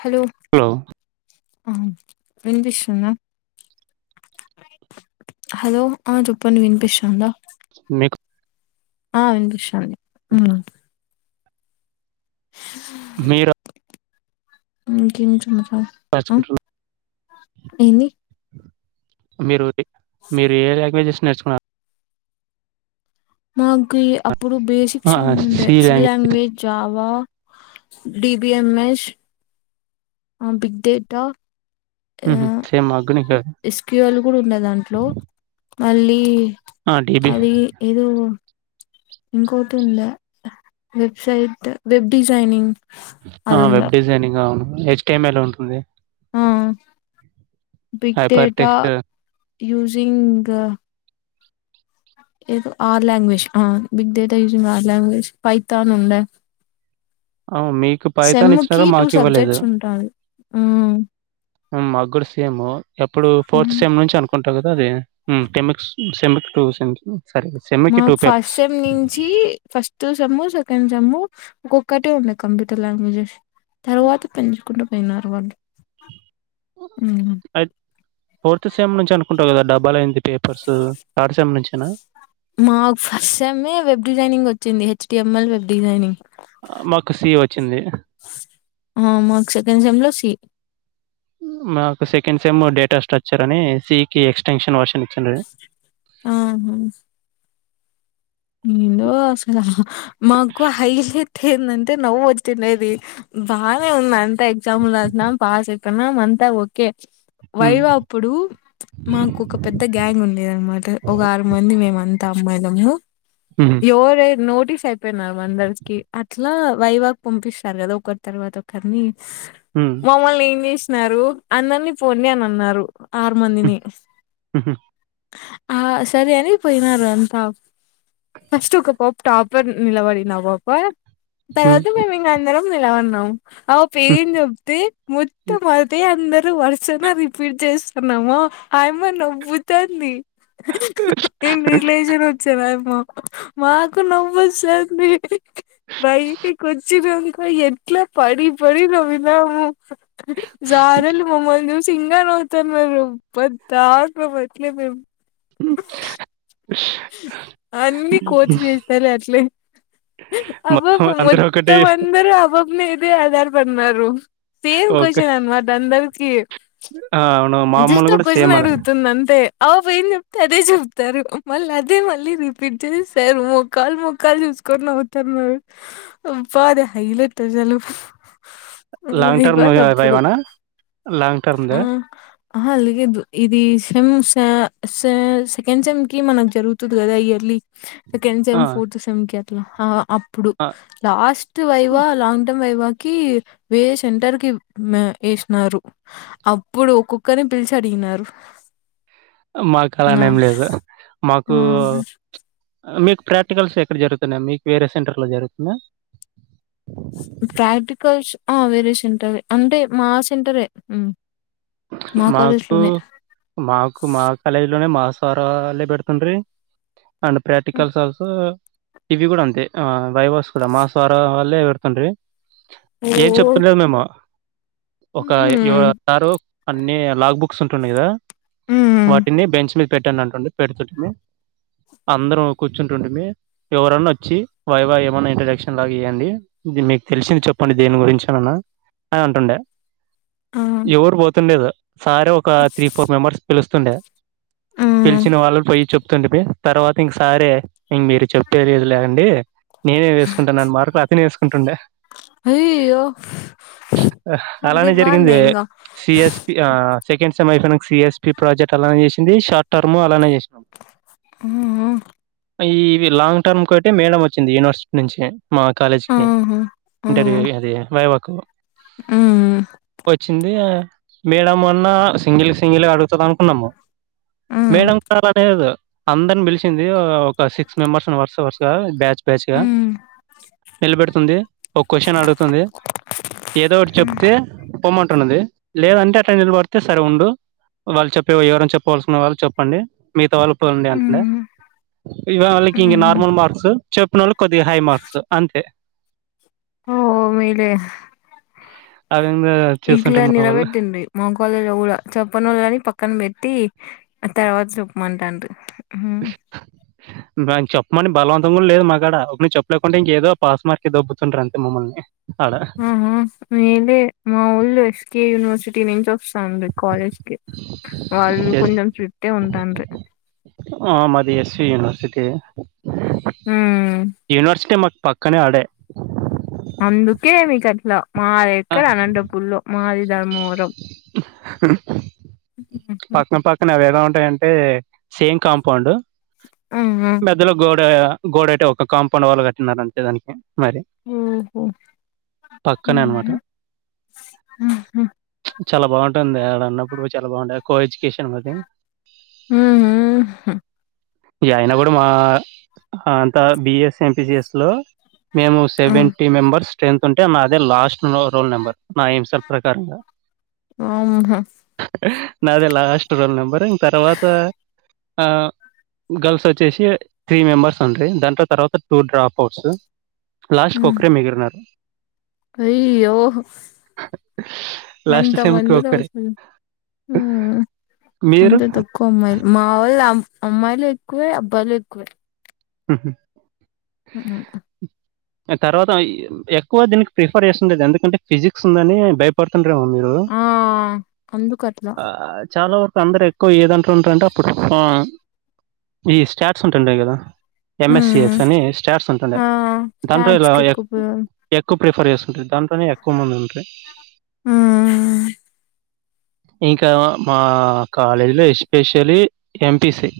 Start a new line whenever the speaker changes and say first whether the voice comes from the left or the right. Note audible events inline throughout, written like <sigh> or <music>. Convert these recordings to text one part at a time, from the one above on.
left: Hello
right: hello
left: ఆ వినిపిస్తుందా hello ఆ చెప్పండీ వినిపిస్తుంద
right: మీకు
left: ఆ వినిపిస్తుంది
right: మీరు
left: <inaudible> ఏంది
right: మీరు డి మీరు ఏ ఏ లాంగ్వేజెస్ నేర్చుకున్నారు
left: మాకి అప్పుడు బేసిక్స్ అన్ని ఉంటాయి సివి లాంగ్వేజ్ చావా డిబిఎంఎస్ ఆ బిగ్ డేటా
right: ఉహు సేమ్ మాకు మీకు అవే
left: ఎస్క్యూలు కూడా ఉండే దాంట్లో మళ్ళీ
right: ఆ, డిబి
left: అది ఏదో ఇంకొటి ఉందా వెబ్సైట్ వెబ్ డిజైనింగ్
right: ఆ
left: అది ఉండే
right: వెబ్ డిజైనింగ్ అవును హెచ్టిఎంయల్ ఉంటుంది.
left: ఆ big
right: hyper
left: data
right: text
left: using ఏదో ఆర్లాంగ్వేజ్ ఆ big data using R language Python ఉండ
right: ఆ మీకు పైథాన్
left: సెమ్ కి
right: ఇచ్చినారా
left: టూ
right: మాకు
left: సబ్జెక్ట్స్ ఉంటాది ఉ
right: ఉమ్ మకుడా సేమ్ ఎప్పుడు ఫోర్త్ సేమ్ నుంచి అనుకుంట అదే టెమెక్స్ సెమెక్ టు సె సర
left: మాకు ఫస్ట్ సెమ్ నుంచి ఫస్ట్ సేమ్ సెకండ్ సేమ్ ఒక్కొక్కటే ఉండయి కంప్యూటర్ లాంగ్వేజెస్ తర్వాత పెంచుకుంట పోయినారు వాళ్ళు
right: అయి ఫోర్త్ సెమ్ నుంచి అనుకుంటా కదా డబుల్ అయింది పేపర్స్ థర్డ్ సేమ్ నుంచేనా
left: మాకు ఫస్ట్ సేమ్ ఏ వెబ్ డిజైనింగ్ వచ్చింది H T ML web designing
right: మాకు సి వచ్చింది
left: మా సెకడ్ సేమ్ లో సి
right: మాకు సెకండ్ సెమ్ డేటా స్ట్రచర్ అని సి కి ఎక్స్టెన్షన్ వర్షన్ ఇచ్చిన్రు
left: ఆహా ఊ ఏదో అసలు మాకు హైలైట్ అయితే ఏందంటే నవ్వొచ్చిండేది బానే ఉంది అంతా ఎగ్జాములు రాసినాం పాస్ అయిపోయినాం అంతా ఓకే
right: ఉమ్,
left: వైవా ప్పుడు మాకు ఒక పెద్ద గ్యాంగ్ ఉండేది అనమాట ఒక ఆరు మంది మేము అంతా అమ్మాయిలం లో
right: ఊ
left: డోరే నోటీస్ అయిపోయినాం అందరికీ అట్లా వైవా కి పంపిస్తారు కదా ఒకరి తర్వాత ఒకరిని
right: ఊ
left: మమ్మల్ని ఏం చేసినారు అందరినీ పోండి అని అన్నారు ఆరు
right: ఉమ్,
left: మందిని
right: ఉమ్,
left: ఆ సరే అని పోయినారు అంతా ఫస్ట్ ఒక పాప టాపర్ నిలబడింది ఆ పాప
right: ఉమ్,
left: తర్వాత మేం ఇంక అందరం నిలవడినాం అ
right: ఉమ్.
left: పేం చెప్తే మొత్తం అదే అందరు వర్సనా రిపీట్ చేస్తున్నాము ఆయమ్మ నవ్వుతాంది ఏం రిలేషన్ వచ్చేను ఆయమ్మ మాకు నవ్వొస్తాంది బైటికొచిన అంక ఎ ట్లా పడి పడి నవ్వినాము సారులు మమ్మల్ని చూ సింగా నవ్వుతన్నారు ప్రతి దాక మట్లే మేం
right: <unintelligible>
left: అన్నీ కోతి చేష్టలు అట్లే ఆ
right: మొత్తం
left: పాప
right: అందరూ ఒకటి
left: మొత్తం అందరూ ఆ పాప మీదే ఆధారపడినారు సేమ్
right: ఒక
left: క్వషన్ అనమాట అందరికీ
right: ఆ, అవును మామూలు
left: జస్ట్ ఒక
right: కూడా
left: కొషన్
right: సేమ్ అలా
left: అడుగుతుంది అంతే ఆపు ఏం చెప్తే అదే చెప్తారు మళ్ళ అదే మళ్ళీ రిపీట్ చేసాము మొఖాలు మొఖాలు చూసుకొని నవ్వుతన్నారు అబ్బా అది హైలట్ అసలు
right: లాంగ్
left: <unintelligible>
right: టర్మ్
left: గాదు అప్పుడు
right: వైవానా లాంగ్ టర్మ్
left: ఆ
right: దే
left: అహా లేదు ఇది సిమ్ సా సె సెకండ్ సెమ్ ట్లీ మనకు జరుగుతుంది కదా ఇయర్లీ సెకండ్
right: ఆ,
left: సెమ్ ఫోర్త్ సెమ్ కి అట్లా ఆ అప్పుడు
right: ఆ,
left: last viva long term viva కి వేరే సెంటర్ కి ఏసినారు అప్పుడు ఒక్కొక్కరిని పిలిచి అడిగినారు
right: మాకు అలా అని
left: నా
right: ఏం లేదు మాకు
left: ఆ
right: మీకు ప్రాక్టికల్స్ ఎక్కడ జరుగుతున్నాయి మీకు వేరే సెంటర్లో జరుగుతుందా
left: ప్రాక్టికల్స్ ఆ వేరే సెంటరే అంటే మా సెంటరే ఉమ్
right: మాకు మాకు మా కాలేజ్ లోనే మా సార్ వాళ్ళే పెడుతుండ్రి అండ్ ప్రాక్టికల్స్ ఆల్సో ఇవి కూడా అంతే ఆ వైవాస్ కూడా మా సార్ వాల్లే పెడుతుండి
left: ఓ
right: ఏం చెప్తులేదు మేము ఒక యో
left: ఉమ్
right: సారు అన్నీ లాగ్ బుక్స్ ఉంటున్నాయి కదా
left: ఉమ్
right: వాటిని బెంచ్ మీ పెట్టండి అంటుండి పెడుతుంటిమి అందరూ కూర్చుంటుంటిమి ఎవరన్నా వొచ్చి వైవా ఏమన్నా ఇంట్రడక్షన్ లాగా ఇయ్యండి ఇది మీకు తెలిసింది చెప్పండి దేని గురించి అనన్నా అని అంటుండే
left: ఆ
right: ఎవరు పోతుండేది సారే ఒక త్రీ ఫోర్ మెంబర్స్ పిలుస్తుండే
left: ఆ
right: పిలిచిన వాళ్ళు పొయ్యి చెప్ తుండిబి తర్వాత ఇంక సారే ఇంగ్ మీరు చెప్పేది లేదు లెగండి నేనే వేసుకుంటాను అని మార్కులు అతనే వేసుకుంటుండే
left: అయ్యయ్యో అదే
right: అలానే జరిగింది
left: బాగుందే ఇంగా
right: సిఎస్పి ఆ సెకండ్ సెమ్ అయిపోయిన సిఎస్పి ప్రాజెక్ట్ అలానే చేసింది షార్ట్ టర్మ్ అలానే చేసి
left: ఉమ్
right: ఆ ఈవి లాంగ్టర్మ్ అయిే మేడం వచ్చింది యూనివర్సిటీ నుంచి మా కాలేజ్కి ఇంటర్వ్యూ అది వైవాకు వచ్చింది మేడ అన్నా సింగిల్ సింగిల్ అడుగుతుంది అనుకున్నము మేడం కూడా అలానేదు అందరిని పిలిచింది ఒక సిక్స్ మెంబర్స్ వరుస వరుసగా బ్యాచ్ బ్యాచ్గా నిలబెడుతుంది ఒక క్వ్చన్ అడుగుతుంది ఏదో ఒకటి చెప్తే పోమంటున్నది లేదంటే అటెండెన్స్ పడితే సరే ఉండు వాళ్ళు చెప్పే ఎవరని చెప్పవలసిన వాళ్ళు చెప్పండి మిగతా వాళ్ళుపోండి అండి మిగతా వాళ్ళకి ఇంక నార్మల్ మార్క్స్ చెప్పినోళ్ళు కొద్దిగా హై మార్క్స్ అంతే
left: ఓ ఓ మేలే
right: ఆ విధంగా
left: ఇట్ల
right: చేస్తుంటారు మా వాళ్ళు
left: నిలబెట్టింది మగవాళ్ళనుకూడా చప్పన వాళ్ళుని పక్కన పెట్టి ఆ తర్వాత చెప్పమంట
right: చెప్పమని బలవంతం కాడా లేదు మాగడ ఒకరి చెప్పలేకుండా ఇంకేదో పాస్ మార్క్ దబ్బుతుంటరు అంతే మమ్మల్ని ఆడ
left: ఆ ఆ మేలే మా వాళ్ళు ఎస్కె యునివర్సిటీ నించి స్తాను కాలేజ్కి వాళ్ళు
right: ఎస్
left: కొంచెం స్టిటె ఉంటల్లు
right: ఆ మాది ఎస్య యునివర్సిటీ
left: హ్మ్.
right: యనివర్సిటీ మాకు పక్ కనీ ఆడే
left: అందుకే మీకు అట్లా మాది
right: ఆ,
left: ఎక్కడ అనంతపూర్ల మాది ధర్మం హుహు.
right: పక్కన పక్కన అవేదో ఉంటయంటే సేమ్ కాంపౌండ్
left: ఆహ
right: మధ్యలో గోడ గోడ అతే ఒక కాంపౌండ్ వాళ్ళు కట్టినార అంతే దానికి మరి
left: ఉమ్ పో
right: పక్కనే అనమట
left: హుహు.
right: చాలా బాగుంటది ఆక్కడ ఉన్నప్పుడు చాలా బాగుంటాయి కో ఎజ్యుకేషన్ మది
left: హుహు.
right: ఈ అయన కూడా మా అంత బిఎఎస్ ఎంపిసిఎస్లో మేము
left: ఆ!
right: సెవెంటీ మెంబర్స్ స్ట్రెంత్ ఉంటే నా అదే లాస్ట్ రోల్ నెంబర్ నా హంసాల ప్రకారంగా
left: ఆమ్
right: నాదే లాస్ట్ రోల్ నెంబర్ ఇంగ తర్వాత ఆ గర్ల్స్ వచ్చేసి త్రీ మెంబర్స్ అండి దాంట్లో తర్వత టూ డ్రాప్ అవుట్స్
left: హ్మ్.
right: లాస్ట్కొక్రే మగిరన్నారు
left: అయ్యో! అంత మందిర
right: ఒక్కరే.
left: వచ్చ ఆ
right: మీరు?
left: అంతే కోపం మా వాళ్ళు అమ్మాయిలు ఎక్కువే అబ్బాయిలు ఎక్కువే ఉమ్
right: ఇగ తర్వాత ఆ ఎక్కువ దీనికి ప్రిఫర్ చేస్తుండది ఎందుకంటే ఫిజిక్స్ ఉందని భయపడుతుండరేమో మీరు రూ
left: ఆ! అందుకట్లా.
right: ఆ చాలా వరకు అందరు క్కువ ఏదంంటలో ఉంటారంటే అప్పుడు ఈ స్టార్ట్స్ ఉంటాండ కదా ఏం ఎస్ యూస్
left: హ్మ్.
right: అని స్టార్ట్స్ ఉంటంది
left: ఆ!
right: దాంట్లో ఇలా
left: టాట్స్‌కి ఎక్కువ పోయేవాళ్ళు.
right: ఎక్కు ప్రిఫర్ చేసుంటది దాంట్లోనే ఎక్క మంది ఉంటది
left: హ్మ్.
right: ఇంకా మా కాలేజీలో especially M P C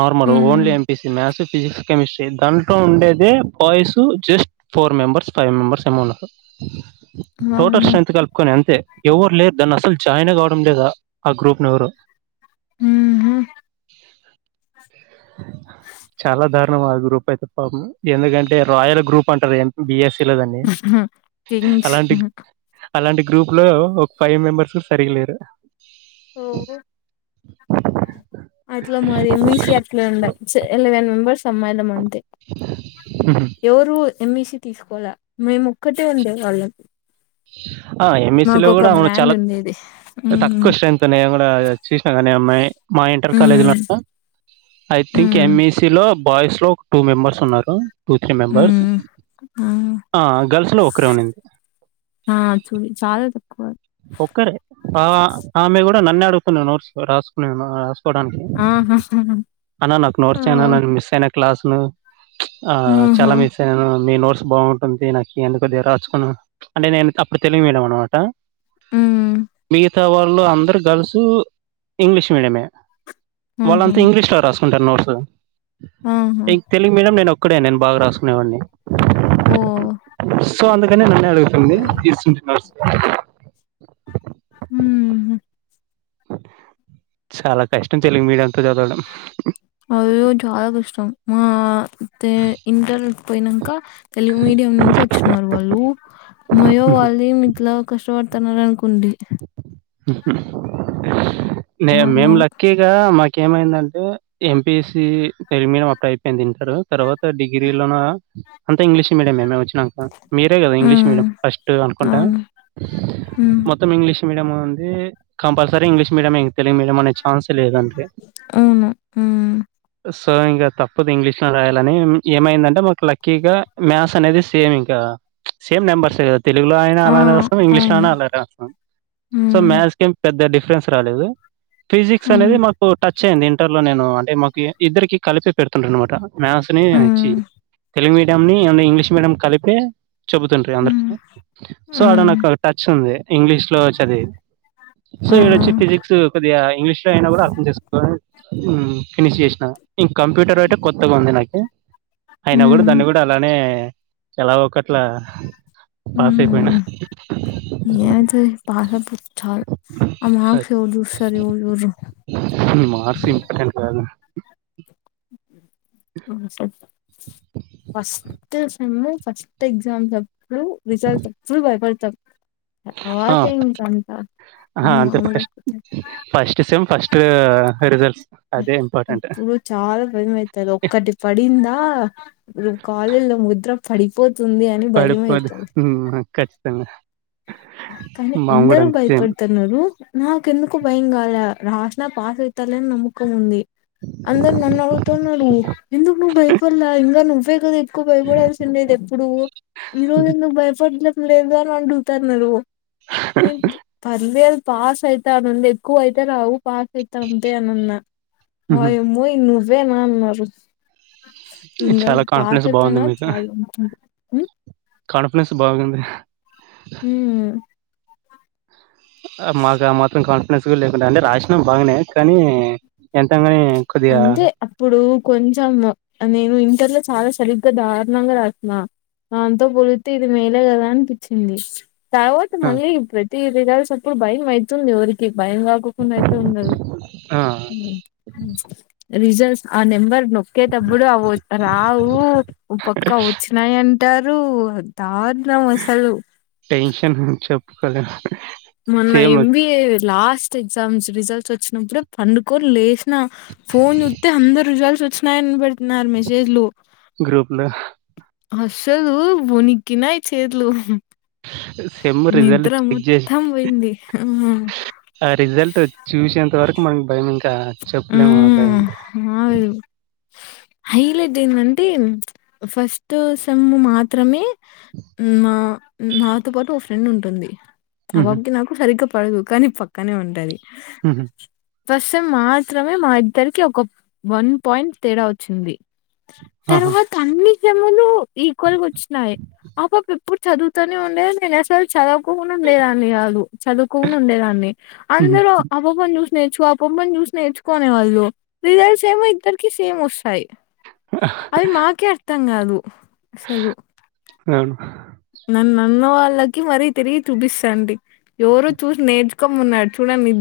right: normal
left: హ్మ్.
right: Only A P C maths physics chemistry దాంట్లో ఉండేది boys just four members five members ఏమో ఉన్నారు టోటల్
left: వామ్మో!
right: స్ట్రెంత్త్ కల్పుకొని అంతే యావర్ లేరు దాన్ని అసల్ జాయినే గావ్డం లేదా ఆ గ్రూప్ను ఎవరు
left: ఉహు
right: చాలా దారుణం ఆ గ్రూప్ అయితే పాపం ఎందుకంటే రాయార్ గ్రూప్ అంటారు దాన్ని బి ఎస్స లో దాన్ని
left: కింగ్స్.
right: అలాంటి అలాంటి గ్రూప్ లో ఒ ఫైవ్ మెంబర్సు సరిగలేరు
left: ఓహ్! అట్లా మరి ఎ మీ షి అట్లే ఉండా చ్ ఎలెవెన్ మెంబెర్స్ అమ్మాయిలం అంతే
right: ఆ
left: ఎవరు ఎం ఈ సీ తీస్కోకోలా మేము ఒక్కటే ఉండేవాళ్ళం
right: ఆ ఎం ఇ సి లో, గూడా అవును
left: బ్రాండ్
right: చాలా
left: ఉండేది ఉమ్
right: తక్వ స్ట్రెంత్ త నే గూడా చూస్న కనీ అమ్మాయి మా ఇంటర్ కాలేజ్ లో
left: um
right: I think M
left: um
right: E C లో బాయ్స్ లో టూ మెంబర్స్ ఉన్నారు టూ త్రీ మెంబెర్స్
left: ఉమ్ ఆ
right: ఆ గర్ల్స్ లో ఒకరే ఉనింది
left: ఆ చూ చాలా తక్వ
right: ఒక్కరే ఆ ఆమె గూడా నన్నే అడుతునే నోట్ రాస్కునే రాస్కోవడానికి
left: ఆ
right: అనా నాక్ నోట్స్ ఇ అనా మిస్ అయిన క్లాస్ ను ఆ
left: ఆహా
right: చాలా మిస్ అ నేను మీ నోట్స్ బావుంటుంది నాకు ఈయండీ కొద్దిగా రాస్కున్ అంటే నేను తప్పు తెలుగు మీడియం అన్మాట
left: ఉమ్
right: మిగితా వాళ్ళు అందరు గర్ల్సు ఇంగ్లీష్ మీడియమే
left: ఆహా
right: వాళ్ళంతా ఇంగ్లీష్లో రాస్కుంటారు నోట్సు
left: ఆహా
right: తెలుగు మీడియం నేన్ ఒక్కడే నేను బాగా రాస్కునేవన్నీ
left: ఓ
right: సో అందుకనే నన్నే అడుగుతుంది ఇసున్టి నాట్సు
left: ఉమ్
right: చాలా కష్టం తెలుగు మీడియంతో చదవడం
left: అయ్యోయో చాలా కష్టం మా తే ఇంటర్ పోయినంక తెలుగు మీడియం నుంచి ఒచ్చినరూ వాళ్ళు మయో వాళ్ళు మిక్లా కషవతన్నారు అన్కుంటి
right: నే మేం
left: వామ్మో
right: లక్కీ ఇగ మాకేం ఏమైందంటే M P C Telugu medium అక్క అయిపోయింది తర్వా తర్వాత డిగ్రీ లోనా అంతా ఇంగ్లీష్ మీడియమే మేం ఒచ్చి అహా మీరే గాదా ఇంగ్లీష్
left: ఉమ్
right: మీడియం ఫస్ట్ అనుకుంట
left: అవును ఉమ్
right: మొత్ ఇంగ్లీష్ మీడియమా అందీ కంపల్సరి ఇంగ్లీష్ మీడియమే ఇన్ తెలుగు మీడియం ఛాన్సులేదంటే
left: అవును. హ్మ్.
right: సో ఇంగ తప్పదు ఇంగ్లీష్ లో రాయాలని ఏమైందంటే మాకు లక్కీగా మ్యాస్ అనేది సేమ్ ఇంకా సేమ్ మెంబర్సే గ తెలుగులో అయినా
left: ఆ!
right: అలానే రాస్తాం ఇంగ్లీష్లో
left: అవును.
right: నా అలానే రాస్తాం సో
left: హ్మ్.
right: మ్యా సేమ్ పెద్ద డిఫరెన్స్ రాలేదు ఫిజిక్స్
left: హ్మ్.
right: అనేది మాక్ టచ్ అయ్యంది ఇంటర్లో నేను అంటే మాకి ఇద్దరికి కలిపి పెడ్తుంటె అన్మాటా మ్యాస్ని చ్చి
left: హ్మ్.
right: తెలుగు మీడియంని ఉన్ని ఇంగ్లీష్ మీడియం నీ కలిపి చెబుతుండ్రి అందరికి
left: హ్మ్.
right: సో ఆడ
left: హ్మ్.
right: నాకు టచ్ ఉంది ఇంగ్లీష్ లో చదివి సో
left: ఆ!
right: ఏడోచి ఫిజిక్స్ కొద్దిగా ఇంగ్లీష్ లో అయినా కూడా అర్థం చేసుకో హమ్ ఫినిష్ చేసినా ఇంక కంప్యూటర్ అయితే కొత్తగా ఉంది నాకి అయినా కూడా
left: హ్మ్.
right: దాన్ని కూడా అలానే ఎలా ఒకట్లా పాస్ అయిపోయినా
left: ఎం చే పాస్ అయిపోతే చాలు అ మార్క్స్ ఎవరు చూస్తారు ఎవరు చుడరు
right: ఠన్కు రాదు
left: ఫస్ట్ సేమ్ ఫస్ట్ ఎగ్జామ్స్ ప్పుడు రిజల్ట్ అప్పుడు భయపడతాం
right: ఆ
left: తర్వాత ఇంకంత
right: అహా అంతే
left: మామూలయిపోతది.
right: ఫస్ట్ సేమ్ ఫస్ట్ రిజల్ట్స్ అదే ఇంపార్టెంట్.
left: అప్పుడు చాలా భయం అయితారు ఒక్కటి పడిందా అప్పుడు కాలేజ్లో ముద్ర పడిపోతుంది అని
right: పడుపోది
left: భయమైతది.
right: హమ్ ఖచ్చితంగా
left: కానీ
right: మాము గూడా
left: అందరు
right: అంతే
left: భయ
right: సేమ్.
left: పడతరు ఉన్నారు నాకెందుకో భయం కాలా రాసిన పాస్ ఐతలే అని నమ్మకం ఉంది అందరు నన్న అడుగు తున్నారు ఎందుకు నువ్వు భయపడ్లా ఇంగ నువ్వే గద ఎక్కు వ భయపడాల్సి ఉండేది ఎప్పుడు ఈ రోజు ఎందుకు భయపడలే లేదు అని అడుగుతన్నారు నేను పర్లేదు పాస్ అయితా అ నుండే ఎక్కువ అయితే రావు పాస్ అయితా అంతే అనన్నా
right: హుహు.
left: వయమ్మో నువ్వే నా అన్నారు ఇంగ
right: చాలా
left: పాస్
right: కాన్ఫిడెన్స్
left: అయిపోయిన
right: బావుంది మీకు.
left: చాలు
right: కాన్ఫిడెన్స్ బాగుంది
left: హమ్
right: మాకు ఆ మాత్రం కాన్ఫిడెన్స్ గుడా లేకుండే అంటే రాసినం బాగానే కానీ ఎంత అయినగాని
left: అందే అ ఇప్పుడు కొంచెం నేను ఇంటర్ లో చాలా సరిగ్గా దారుణంగా రాసిన దాంతో పొలిస్తే ఇది మేలే కదా అనిపించింది తర్వాత
right: ఆ!
left: మళ్ళీ ప్రతి రిజల్ట్స్ అప్పుడు బయ మైతుంది ఉరికి నీకు భయం కాకోకుండా అయితే ఉండదు
right: ఆ!
left: ఉమ్ ఉమ్ రిజల్ట్స్ ఆ నెంబర్ నొక్కేటప్పుడు అ వ రావు పక్కా వచ్చినాయని టారూ దారుణం అసలు
right: టెన్షన్ చెప్పుకోలే
left: మొన్న ఎంబీఏ లాస్ట్ ఎగ్జామ్స్ రిజల్ట్స్ వచ్చినప్పుడే పండుకోని లేస్ నా ఫోన్ చుతే అందరు రిజల్ట్స్ వచ్చినాయని పెడుతున్నారు మెసేజ్లు
right: గ్రూప్ లో
left: అసలు వణికినాయి చేతులు
right: సెమ్
left: నిద్ర
right: రిజల్ట్ చెక్ జేసి
left: మొత్తం పోయింది ఉమ్
right: ఆ రిజల్ట్ చూసేంత వరకు మనకి భయం ఇంకా చెప్పలేము ఆ భయం
left: ఆ హైలైట్ ఏందంటే ఫస్ట్ సేమ్ మాత్రమే మా నాతో పాటు ఒక ఫ్రెండ్ ఉంటుంది అ
right: హుహు.
left: బాబుకి నాకు సరిగ్గా పడదు కానీ పక్కనే ఉంటది
right: హహ
left: ఫస్ట్ సెమ్ మాత్రమే మా ఇద్దరికి ఒక వన్ పాయింట్ తేడా వచ్చింది
right: ఆహా!
left: తర్వాత అన్ని ఎక్సాములు ఈక్వల్గా వచ్చినాయి ఆపాప, ఎప్పుడు, చదువుతూనే, ఉండేది. నేను, అసలు, చదువుకోకుండా ఉండేదాన్ని కాదు. చదువుకోని, ఉండేదాన్ని.
right: హుహు.
left: అందరూ, ఆ, పాపను, చూసి, నేర్చుకో, ఆ పాపనీ, చూసి, నేర్చుకునేవాళ్ళు, రిజల్ట్, ఏమో, ఇద్దరికి, సేమ్, వస్తాయి.
right: ఆహ,
left: అవి, మాకే, అర్థం, కాదు, అసలు,
right: అవును,
left: నన్ను, అన్నవాళ్ళకి, మరీ, తిరిగి, చూపిస్తండి. ఎవరు, చూసి, నేర్చు, కమ్, మన్నారు. చూడండి.